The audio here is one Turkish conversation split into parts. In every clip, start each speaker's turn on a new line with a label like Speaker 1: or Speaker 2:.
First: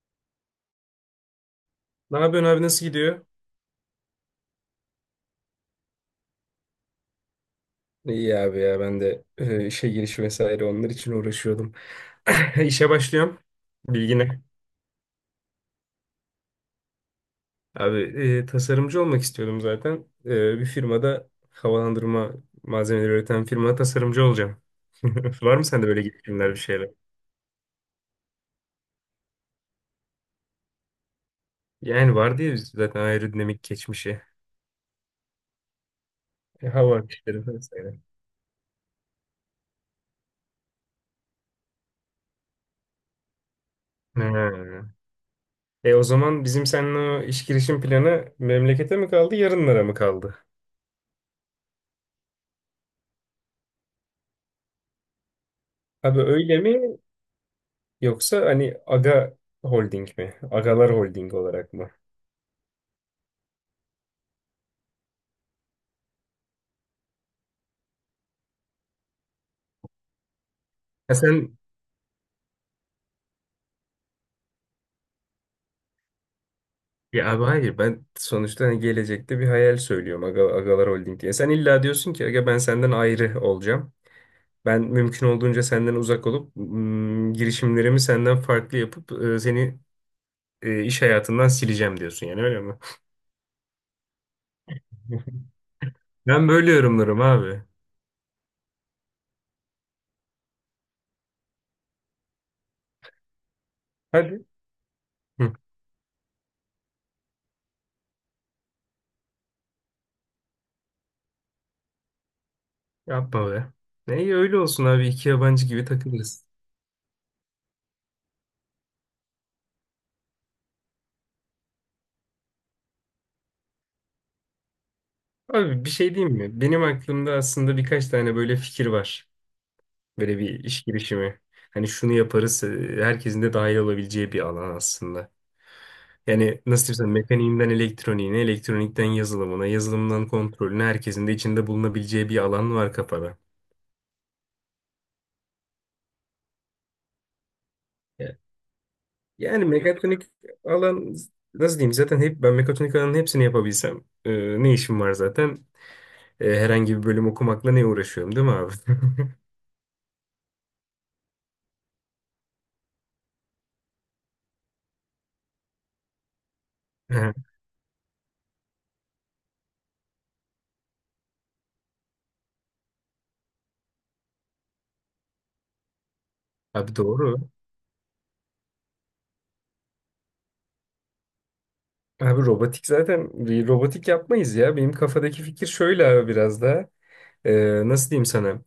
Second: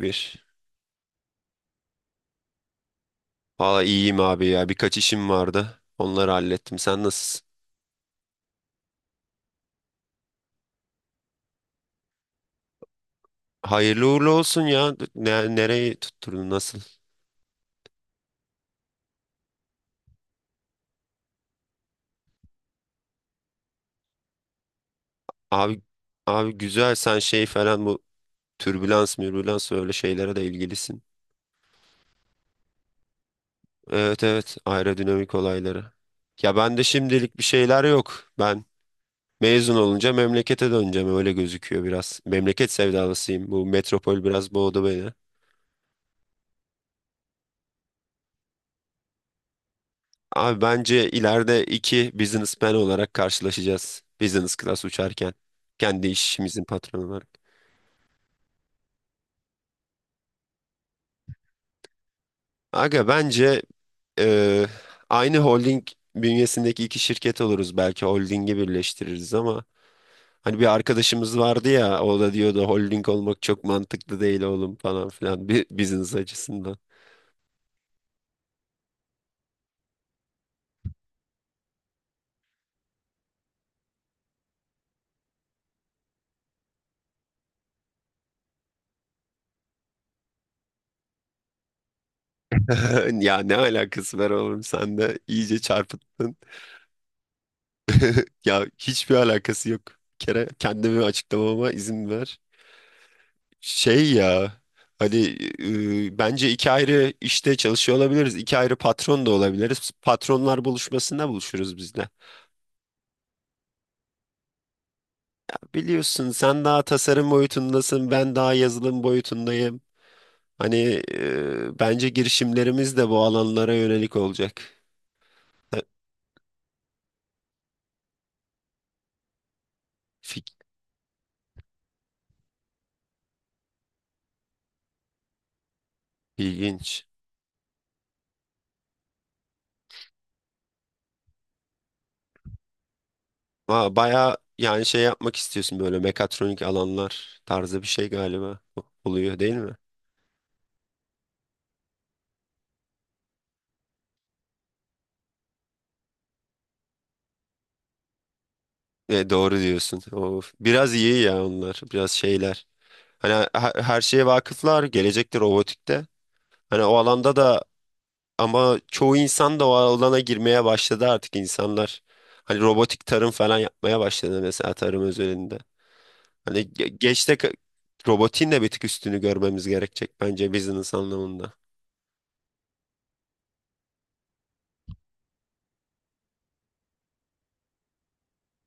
Speaker 1: Bir.
Speaker 2: Ne yapıyorsun abi, nasıl gidiyor?
Speaker 1: Valla iyiyim abi ya. Birkaç işim vardı. Onları hallettim. Sen nasılsın?
Speaker 2: İyi abi ya, ben de işe giriş vesaire onlar için uğraşıyordum. İşe başlıyorum.
Speaker 1: Hayırlı uğurlu
Speaker 2: Bilgine.
Speaker 1: olsun ya. Ne, nereyi tutturdun? Nasıl?
Speaker 2: Abi tasarımcı olmak istiyordum zaten. Bir firmada havalandırma malzemeleri üreten firmada tasarımcı olacağım. Var mı
Speaker 1: Abi
Speaker 2: sende böyle girişimler,
Speaker 1: abi
Speaker 2: bir şeyler?
Speaker 1: güzel. Sen şey falan bu türbülans, mürbülans öyle şeylere de ilgilisin.
Speaker 2: Yani var diye biz zaten aerodinamik geçmişi.
Speaker 1: Evet, evet. Aerodinamik olayları. Ya ben de
Speaker 2: Hava
Speaker 1: şimdilik bir
Speaker 2: akışları
Speaker 1: şeyler
Speaker 2: vesaire.
Speaker 1: yok. Ben mezun olunca memlekete döneceğim. Öyle gözüküyor biraz. Memleket sevdalısıyım. Bu metropol biraz boğdu
Speaker 2: Ha.
Speaker 1: beni.
Speaker 2: O zaman bizim seninle o iş girişim planı memlekete mi kaldı, yarınlara mı kaldı?
Speaker 1: Abi bence ileride iki businessman olarak karşılaşacağız. Business class uçarken. Kendi
Speaker 2: Abi öyle
Speaker 1: işimizin
Speaker 2: mi?
Speaker 1: patronu olarak.
Speaker 2: Yoksa hani Aga Holding mi? Agalar Holding olarak mı?
Speaker 1: Aga bence e, aynı holding bünyesindeki iki şirket oluruz. Belki holdingi birleştiririz ama hani bir
Speaker 2: Ha sen,
Speaker 1: arkadaşımız vardı ya o da diyordu holding olmak çok mantıklı değil oğlum falan filan bir business açısından.
Speaker 2: ya abi hayır, ben sonuçta hani gelecekte bir hayal söylüyorum, Aga, Agalar Holding diye. Sen illa diyorsun ki Aga, ben senden ayrı olacağım. Ben mümkün olduğunca senden uzak olup girişimlerimi senden farklı yapıp seni iş hayatından sileceğim diyorsun, yani öyle mi?
Speaker 1: Ya ne alakası var oğlum sen de iyice çarpıttın.
Speaker 2: Ben böyle yorumlarım abi.
Speaker 1: Ya hiçbir alakası yok. Bir kere kendimi açıklamama izin ver. Şey
Speaker 2: Hadi.
Speaker 1: ya hani
Speaker 2: Hı,
Speaker 1: bence iki ayrı işte çalışıyor olabiliriz. İki ayrı patron da olabiliriz. Patronlar buluşmasında buluşuruz biz de.
Speaker 2: yapma be. Ne iyi, öyle olsun abi, iki yabancı gibi
Speaker 1: Biliyorsun
Speaker 2: takılırız.
Speaker 1: sen daha tasarım boyutundasın, ben daha yazılım boyutundayım. Hani bence girişimlerimiz de bu alanlara yönelik olacak. E,
Speaker 2: Abi bir şey diyeyim mi? Benim aklımda aslında birkaç tane böyle fikir var. Böyle bir
Speaker 1: fik-
Speaker 2: iş girişimi. Hani şunu yaparız, herkesin de dahil olabileceği bir alan aslında. Yani nasıl diyeyim
Speaker 1: İlginç.
Speaker 2: sana, mekaniğinden elektroniğine, elektronikten yazılımına, yazılımdan kontrolüne herkesin de içinde bulunabileceği bir alan var kafada.
Speaker 1: Aa, bayağı yani şey yapmak istiyorsun böyle mekatronik alanlar tarzı bir şey
Speaker 2: Evet.
Speaker 1: galiba oluyor değil
Speaker 2: Yani
Speaker 1: mi?
Speaker 2: mekatronik alan nasıl diyeyim, zaten hep ben mekatronik alanın hepsini yapabilsem ne işim var zaten? E, herhangi bir bölüm okumakla ne uğraşıyorum değil mi abi?
Speaker 1: Doğru diyorsun. Of, biraz iyi ya onlar. Biraz şeyler. Hani her şeye vakıflar, gelecekte robotikte. Hani o alanda da ama çoğu insan da o alana girmeye başladı artık insanlar. Hani robotik tarım falan yapmaya başladı mesela tarım özelinde. Hani
Speaker 2: Abi
Speaker 1: geçte
Speaker 2: doğru.
Speaker 1: robotin de bir tık üstünü görmemiz gerekecek bence business anlamında.
Speaker 2: Abi robotik, zaten bir robotik yapmayız ya. Benim kafadaki fikir şöyle abi, biraz da. Nasıl diyeyim sana?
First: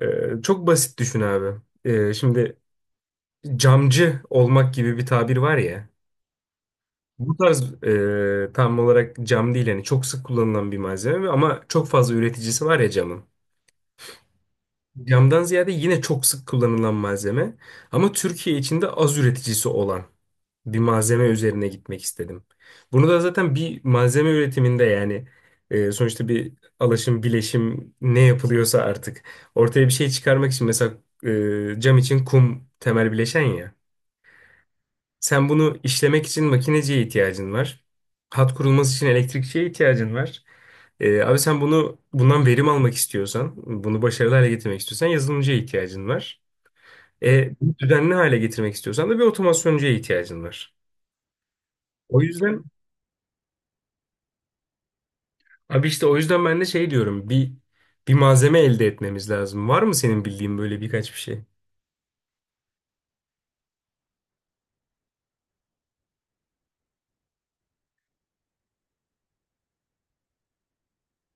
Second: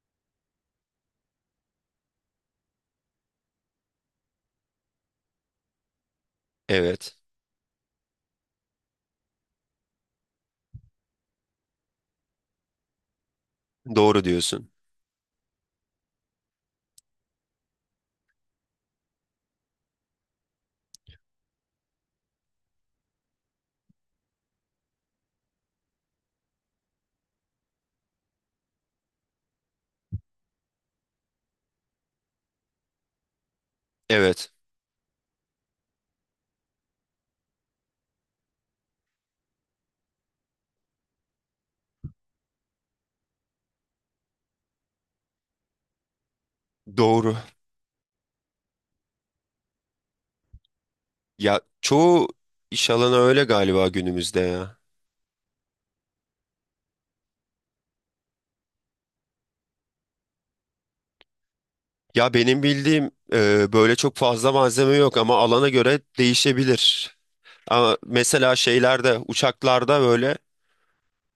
Speaker 2: Çok basit düşün abi. Şimdi camcı olmak gibi bir tabir var ya.
Speaker 1: Evet.
Speaker 2: Bu tarz tam olarak cam değil, yani çok sık kullanılan bir malzeme ama çok fazla üreticisi var ya camın.
Speaker 1: Doğru diyorsun.
Speaker 2: Camdan ziyade yine çok sık kullanılan malzeme ama Türkiye içinde az üreticisi olan bir malzeme üzerine gitmek istedim. Bunu da zaten bir malzeme üretiminde, yani sonuçta bir alaşım, bileşim ne yapılıyorsa artık ortaya bir şey çıkarmak için, mesela cam için kum temel bileşen ya.
Speaker 1: Evet.
Speaker 2: Sen bunu işlemek için makineciye ihtiyacın var. Hat kurulması için elektrikçiye ihtiyacın var. Abi sen bunu, bundan verim almak istiyorsan, bunu başarılı hale getirmek istiyorsan yazılımcıya ihtiyacın var.
Speaker 1: Doğru.
Speaker 2: E, bunu düzenli hale getirmek istiyorsan da bir otomasyoncuya ihtiyacın var.
Speaker 1: Ya
Speaker 2: O
Speaker 1: çoğu
Speaker 2: yüzden
Speaker 1: iş alanı öyle galiba günümüzde ya.
Speaker 2: abi, işte o yüzden ben de şey diyorum, bir malzeme elde etmemiz lazım. Var mı senin bildiğin böyle birkaç bir şey?
Speaker 1: Ya benim bildiğim böyle çok fazla malzeme yok ama alana göre değişebilir. Ama mesela şeylerde, uçaklarda böyle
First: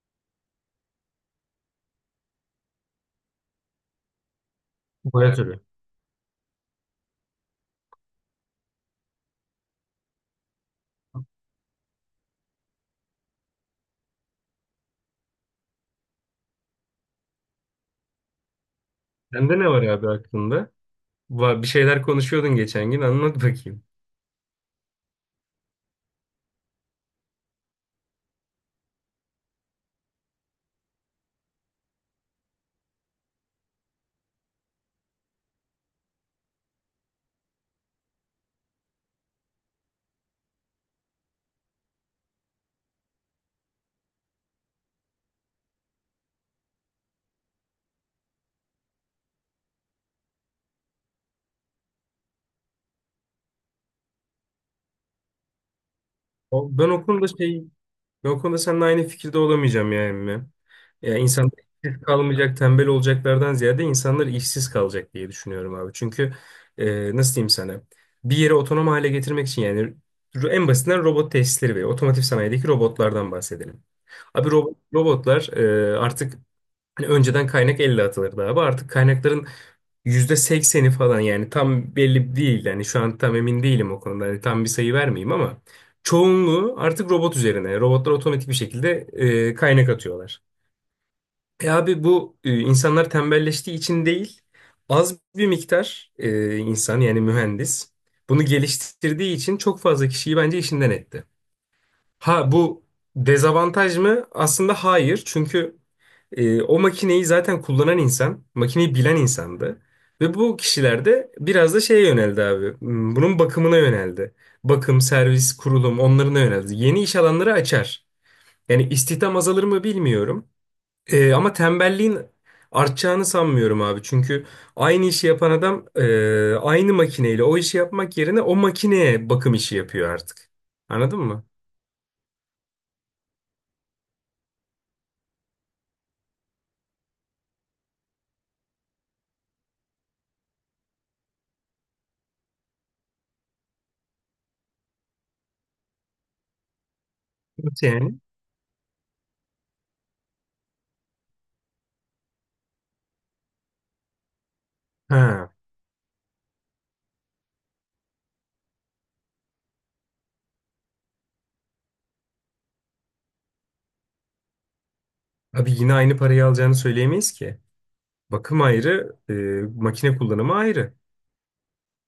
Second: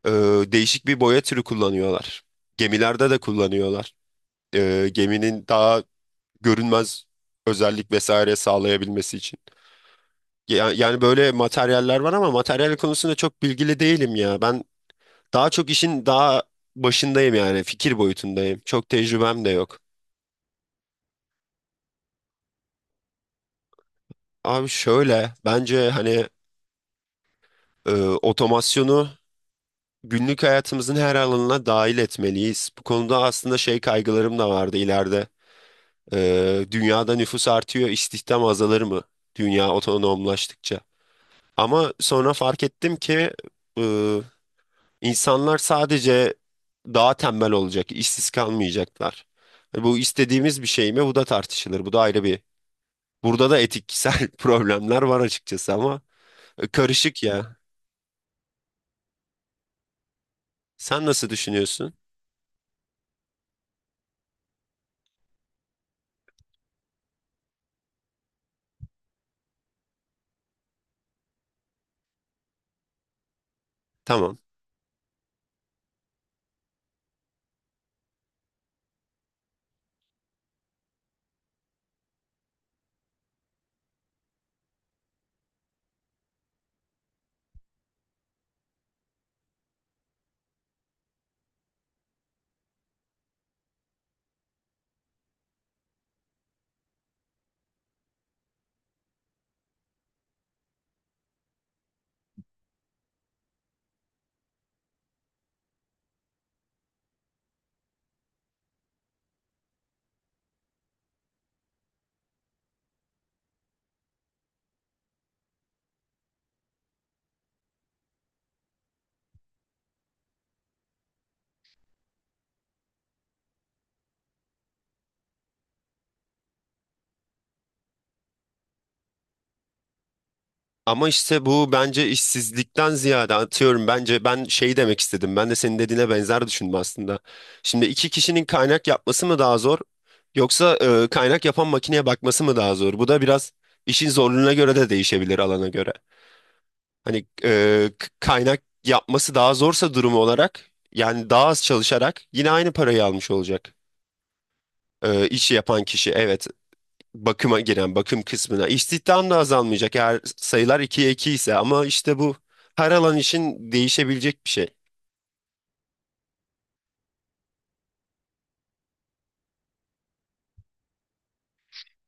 Speaker 1: e, değişik bir boya türü kullanıyorlar. Gemilerde de kullanıyorlar.
Speaker 2: Boya
Speaker 1: Geminin
Speaker 2: türü.
Speaker 1: daha görünmez özellik vesaire sağlayabilmesi için. Yani, böyle materyaller var ama materyal konusunda çok bilgili değilim ya. Ben daha çok işin daha başındayım yani fikir boyutundayım. Çok tecrübem de
Speaker 2: Sende ne
Speaker 1: yok.
Speaker 2: var abi aklında? Bir şeyler konuşuyordun geçen gün, anlat bakayım.
Speaker 1: Abi şöyle bence hani e, otomasyonu günlük hayatımızın her alanına dahil etmeliyiz. Bu konuda aslında şey kaygılarım da vardı ileride. Dünyada nüfus artıyor, istihdam azalır mı? Dünya otonomlaştıkça. Ama sonra fark ettim ki e, insanlar sadece daha tembel olacak, işsiz kalmayacaklar. Bu istediğimiz bir şey mi? Bu da tartışılır. Bu da ayrı bir. Burada da etiksel problemler var açıkçası ama
Speaker 2: Ben o
Speaker 1: karışık
Speaker 2: konuda
Speaker 1: ya.
Speaker 2: şey, ben o konuda seninle aynı fikirde olamayacağım ya emmi.
Speaker 1: Sen
Speaker 2: Ya
Speaker 1: nasıl
Speaker 2: insanlar
Speaker 1: düşünüyorsun?
Speaker 2: işsiz kalmayacak, tembel olacaklardan ziyade insanlar işsiz kalacak diye düşünüyorum abi. Çünkü nasıl diyeyim sana? Bir yeri otonom hale getirmek için, yani en basitinden robot tesisleri ve otomotiv sanayideki robotlardan bahsedelim.
Speaker 1: Tamam.
Speaker 2: Abi robotlar e, artık hani önceden kaynak %50 atılırdı abi. Artık kaynakların %80'i falan, yani tam belli değil. Yani şu an tam emin değilim o konuda. Hani tam bir sayı vermeyeyim ama çoğunluğu artık robot üzerine. Robotlar otomatik bir şekilde kaynak atıyorlar. E abi bu, insanlar tembelleştiği için değil, az bir miktar insan, yani mühendis bunu geliştirdiği için çok fazla kişiyi bence işinden etti. Ha bu dezavantaj mı? Aslında hayır. Çünkü o makineyi zaten kullanan insan, makineyi bilen insandı. Ve bu kişiler de biraz da şeye yöneldi abi. Hmm, bunun bakımına yöneldi. Bakım, servis, kurulum onlarına yöneldi. Yeni iş alanları açar. Yani istihdam azalır mı bilmiyorum. E, ama tembelliğin artacağını sanmıyorum abi. Çünkü aynı işi yapan adam aynı makineyle o işi yapmak yerine o makineye bakım işi yapıyor artık.
Speaker 1: Ama
Speaker 2: Anladın mı?
Speaker 1: işte bu bence işsizlikten ziyade atıyorum bence ben şey demek istedim. Ben de senin dediğine benzer düşündüm aslında. Şimdi iki kişinin kaynak yapması mı daha zor yoksa kaynak yapan makineye bakması mı daha zor? Bu da biraz işin zorluğuna göre de değişebilir alana göre. Hani
Speaker 2: Nasıl yani?
Speaker 1: kaynak yapması daha zorsa durumu olarak yani daha az çalışarak yine aynı parayı almış olacak
Speaker 2: Ha,
Speaker 1: işi yapan kişi. Evet, bakıma giren bakım kısmına istihdam da azalmayacak eğer sayılar 2'ye 2 ise ama işte bu her alan için değişebilecek bir şey.
Speaker 2: abi yine aynı parayı alacağını söyleyemeyiz ki. Bakım ayrı, makine kullanımı ayrı.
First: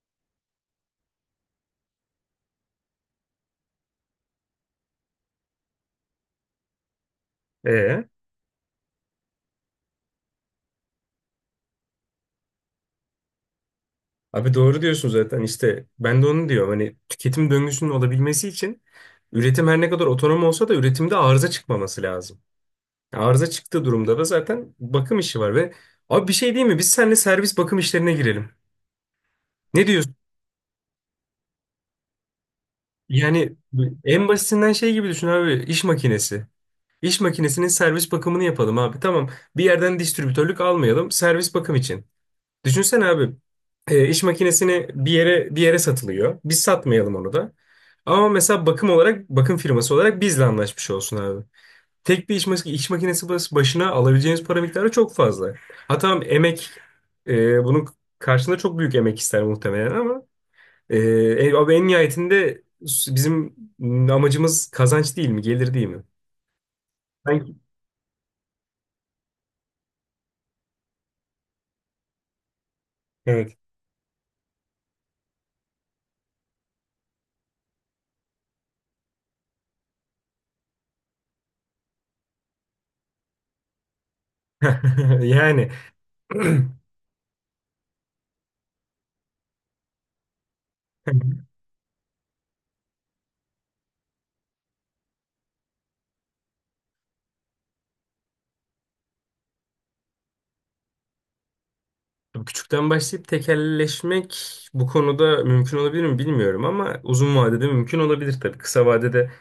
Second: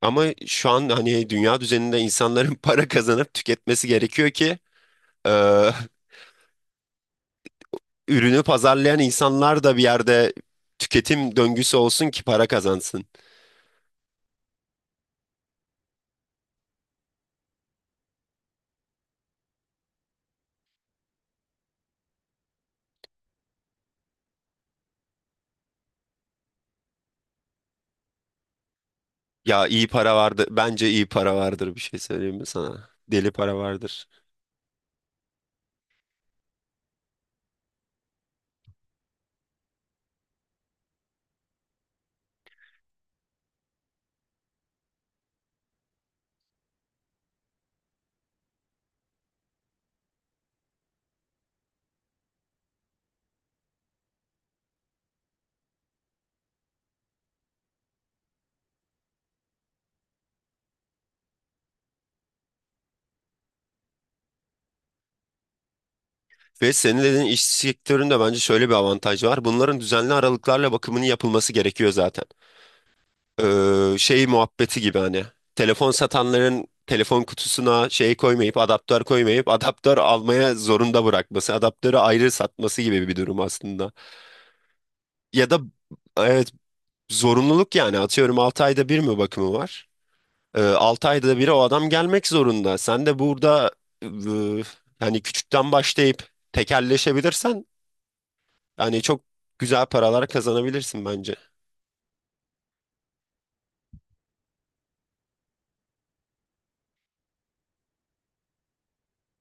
Speaker 1: Ama şu an hani dünya düzeninde insanların para kazanıp tüketmesi gerekiyor ki e,
Speaker 2: E,
Speaker 1: ürünü pazarlayan insanlar da bir yerde tüketim döngüsü olsun ki para kazansın.
Speaker 2: abi doğru diyorsun, zaten işte ben de onu diyorum. Hani tüketim döngüsünün olabilmesi için üretim her ne kadar otonom olsa da üretimde arıza çıkmaması lazım. Arıza çıktığı durumda da zaten bakım işi var ve abi bir şey değil mi? Biz seninle servis bakım işlerine girelim.
Speaker 1: Ya iyi
Speaker 2: Ne
Speaker 1: para
Speaker 2: diyorsun?
Speaker 1: vardı. Bence iyi para vardır bir şey söyleyeyim mi sana? Deli
Speaker 2: Yani
Speaker 1: para vardır.
Speaker 2: en basitinden şey gibi düşün abi, iş makinesi. İş makinesinin servis bakımını yapalım abi. Tamam. Bir yerden distribütörlük almayalım. Servis bakım için. Düşünsene abi, iş makinesini bir yere satılıyor. Biz satmayalım onu da. Ama mesela bakım olarak, bakım firması olarak bizle anlaşmış olsun abi. Tek bir iş, iş makinesi başına alabileceğiniz para miktarı çok fazla. Ha tamam, emek, bunun karşılığında çok büyük emek ister muhtemelen ama abi en nihayetinde bizim amacımız kazanç değil mi? Gelir değil mi?
Speaker 1: Ve senin dediğin iş
Speaker 2: Sanki.
Speaker 1: sektöründe bence şöyle bir avantaj var. Bunların düzenli aralıklarla bakımının yapılması gerekiyor zaten.
Speaker 2: Evet.
Speaker 1: Şey muhabbeti gibi hani telefon satanların telefon kutusuna şey koymayıp adaptör koymayıp adaptör almaya zorunda bırakması, adaptörü ayrı satması gibi bir durum aslında. Ya da
Speaker 2: Yani
Speaker 1: evet, zorunluluk yani atıyorum 6 ayda bir mi bakımı var? 6 ayda bir o adam gelmek zorunda. Sen de burada e, hani küçükten başlayıp tekelleşebilirsen yani çok güzel paralar kazanabilirsin bence.
Speaker 2: tabii. Küçükten başlayıp tekelleşmek bu konuda mümkün olabilir mi bilmiyorum ama uzun vadede mümkün olabilir tabii. Kısa vadede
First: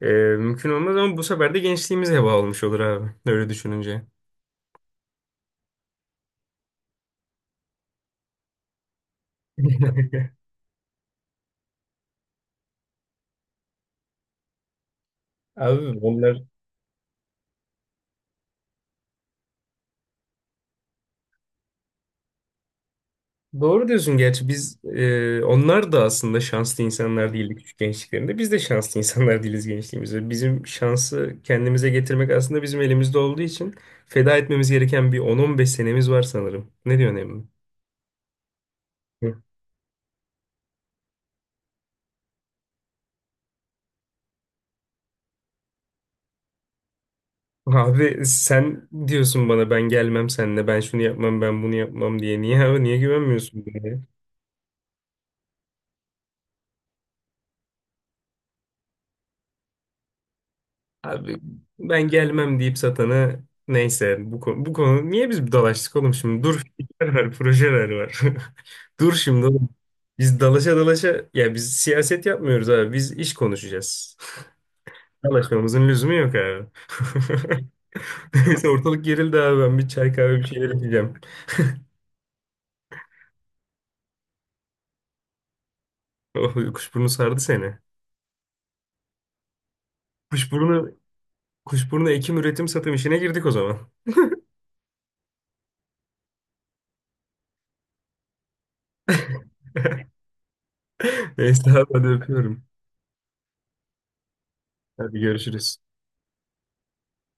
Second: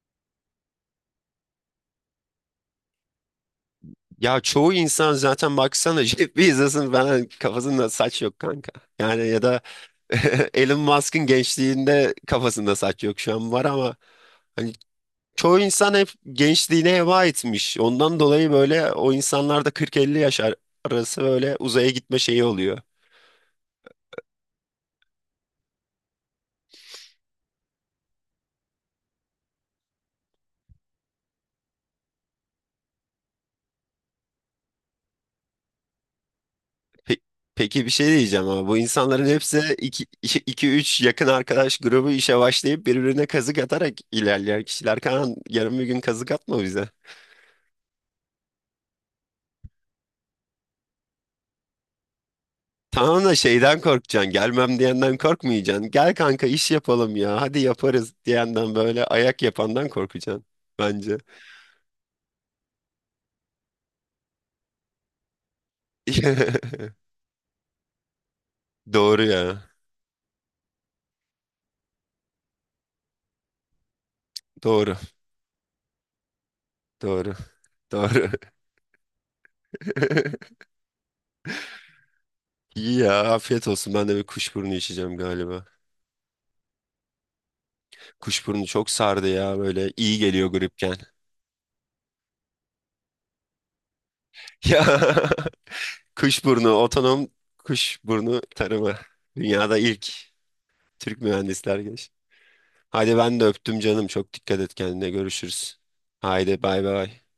Speaker 2: e, mümkün olmaz, ama bu sefer de gençliğimiz heba olmuş olur abi öyle düşününce.
Speaker 1: Ya çoğu insan zaten baksana Jeff Bezos'un falan kafasında saç yok kanka. Yani ya da Elon Musk'ın gençliğinde kafasında saç yok şu an var ama hani çoğu insan
Speaker 2: Abi
Speaker 1: hep
Speaker 2: onlar,
Speaker 1: gençliğine heba etmiş. Ondan dolayı böyle o insanlar da 40-50 yaş arası böyle uzaya gitme şeyi oluyor.
Speaker 2: doğru diyorsun, gerçi biz, onlar da aslında şanslı insanlar değildi küçük gençliklerinde. Biz de şanslı insanlar değiliz gençliğimizde. Bizim şansı kendimize getirmek aslında bizim elimizde olduğu için feda etmemiz gereken bir 10-15 senemiz var sanırım. Ne
Speaker 1: Pe-
Speaker 2: diyorsun Emre?
Speaker 1: Peki bir şey diyeceğim ama bu insanların hepsi iki üç yakın arkadaş grubu işe başlayıp birbirine kazık atarak ilerleyen kişiler. Kaan yarın bir gün kazık atma bize.
Speaker 2: Abi sen diyorsun bana, ben gelmem seninle, ben şunu yapmam, ben bunu yapmam diye. Niye abi, niye
Speaker 1: Tamam da
Speaker 2: güvenmiyorsun
Speaker 1: şeyden
Speaker 2: bana ya?
Speaker 1: korkacaksın, gelmem diyenden korkmayacaksın. Gel kanka iş yapalım ya, hadi yaparız diyenden böyle ayak yapandan korkacaksın bence.
Speaker 2: Abi ben gelmem deyip satana, neyse bu konu, bu konu niye biz dalaştık oğlum şimdi? Dur, fikirler var, projeler var. Dur
Speaker 1: Doğru
Speaker 2: şimdi
Speaker 1: ya,
Speaker 2: oğlum. Biz dalaşa dalaşa, ya biz siyaset yapmıyoruz abi, biz iş konuşacağız.
Speaker 1: doğru,
Speaker 2: Dalaşmamızın lüzumu yok abi.
Speaker 1: doğru. Doğru.
Speaker 2: Neyse, ortalık gerildi abi, ben bir çay kahve bir şeyler içeceğim.
Speaker 1: İyi ya afiyet olsun. Ben de bir kuşburnu içeceğim galiba.
Speaker 2: Oh, kuşburnu sardı seni.
Speaker 1: Kuşburnu çok sardı ya böyle iyi geliyor gripken.
Speaker 2: Kuşburnu Kuşburnu ekim, üretim, satım işine girdik o zaman.
Speaker 1: Ya kuşburnu otonom kuşburnu tarımı. Dünyada ilk Türk
Speaker 2: Neyse
Speaker 1: mühendisler
Speaker 2: abi, hadi
Speaker 1: geç.
Speaker 2: öpüyorum.
Speaker 1: Hadi ben de öptüm canım. Çok dikkat et kendine
Speaker 2: Hadi görüşürüz.
Speaker 1: görüşürüz. Haydi bay bay.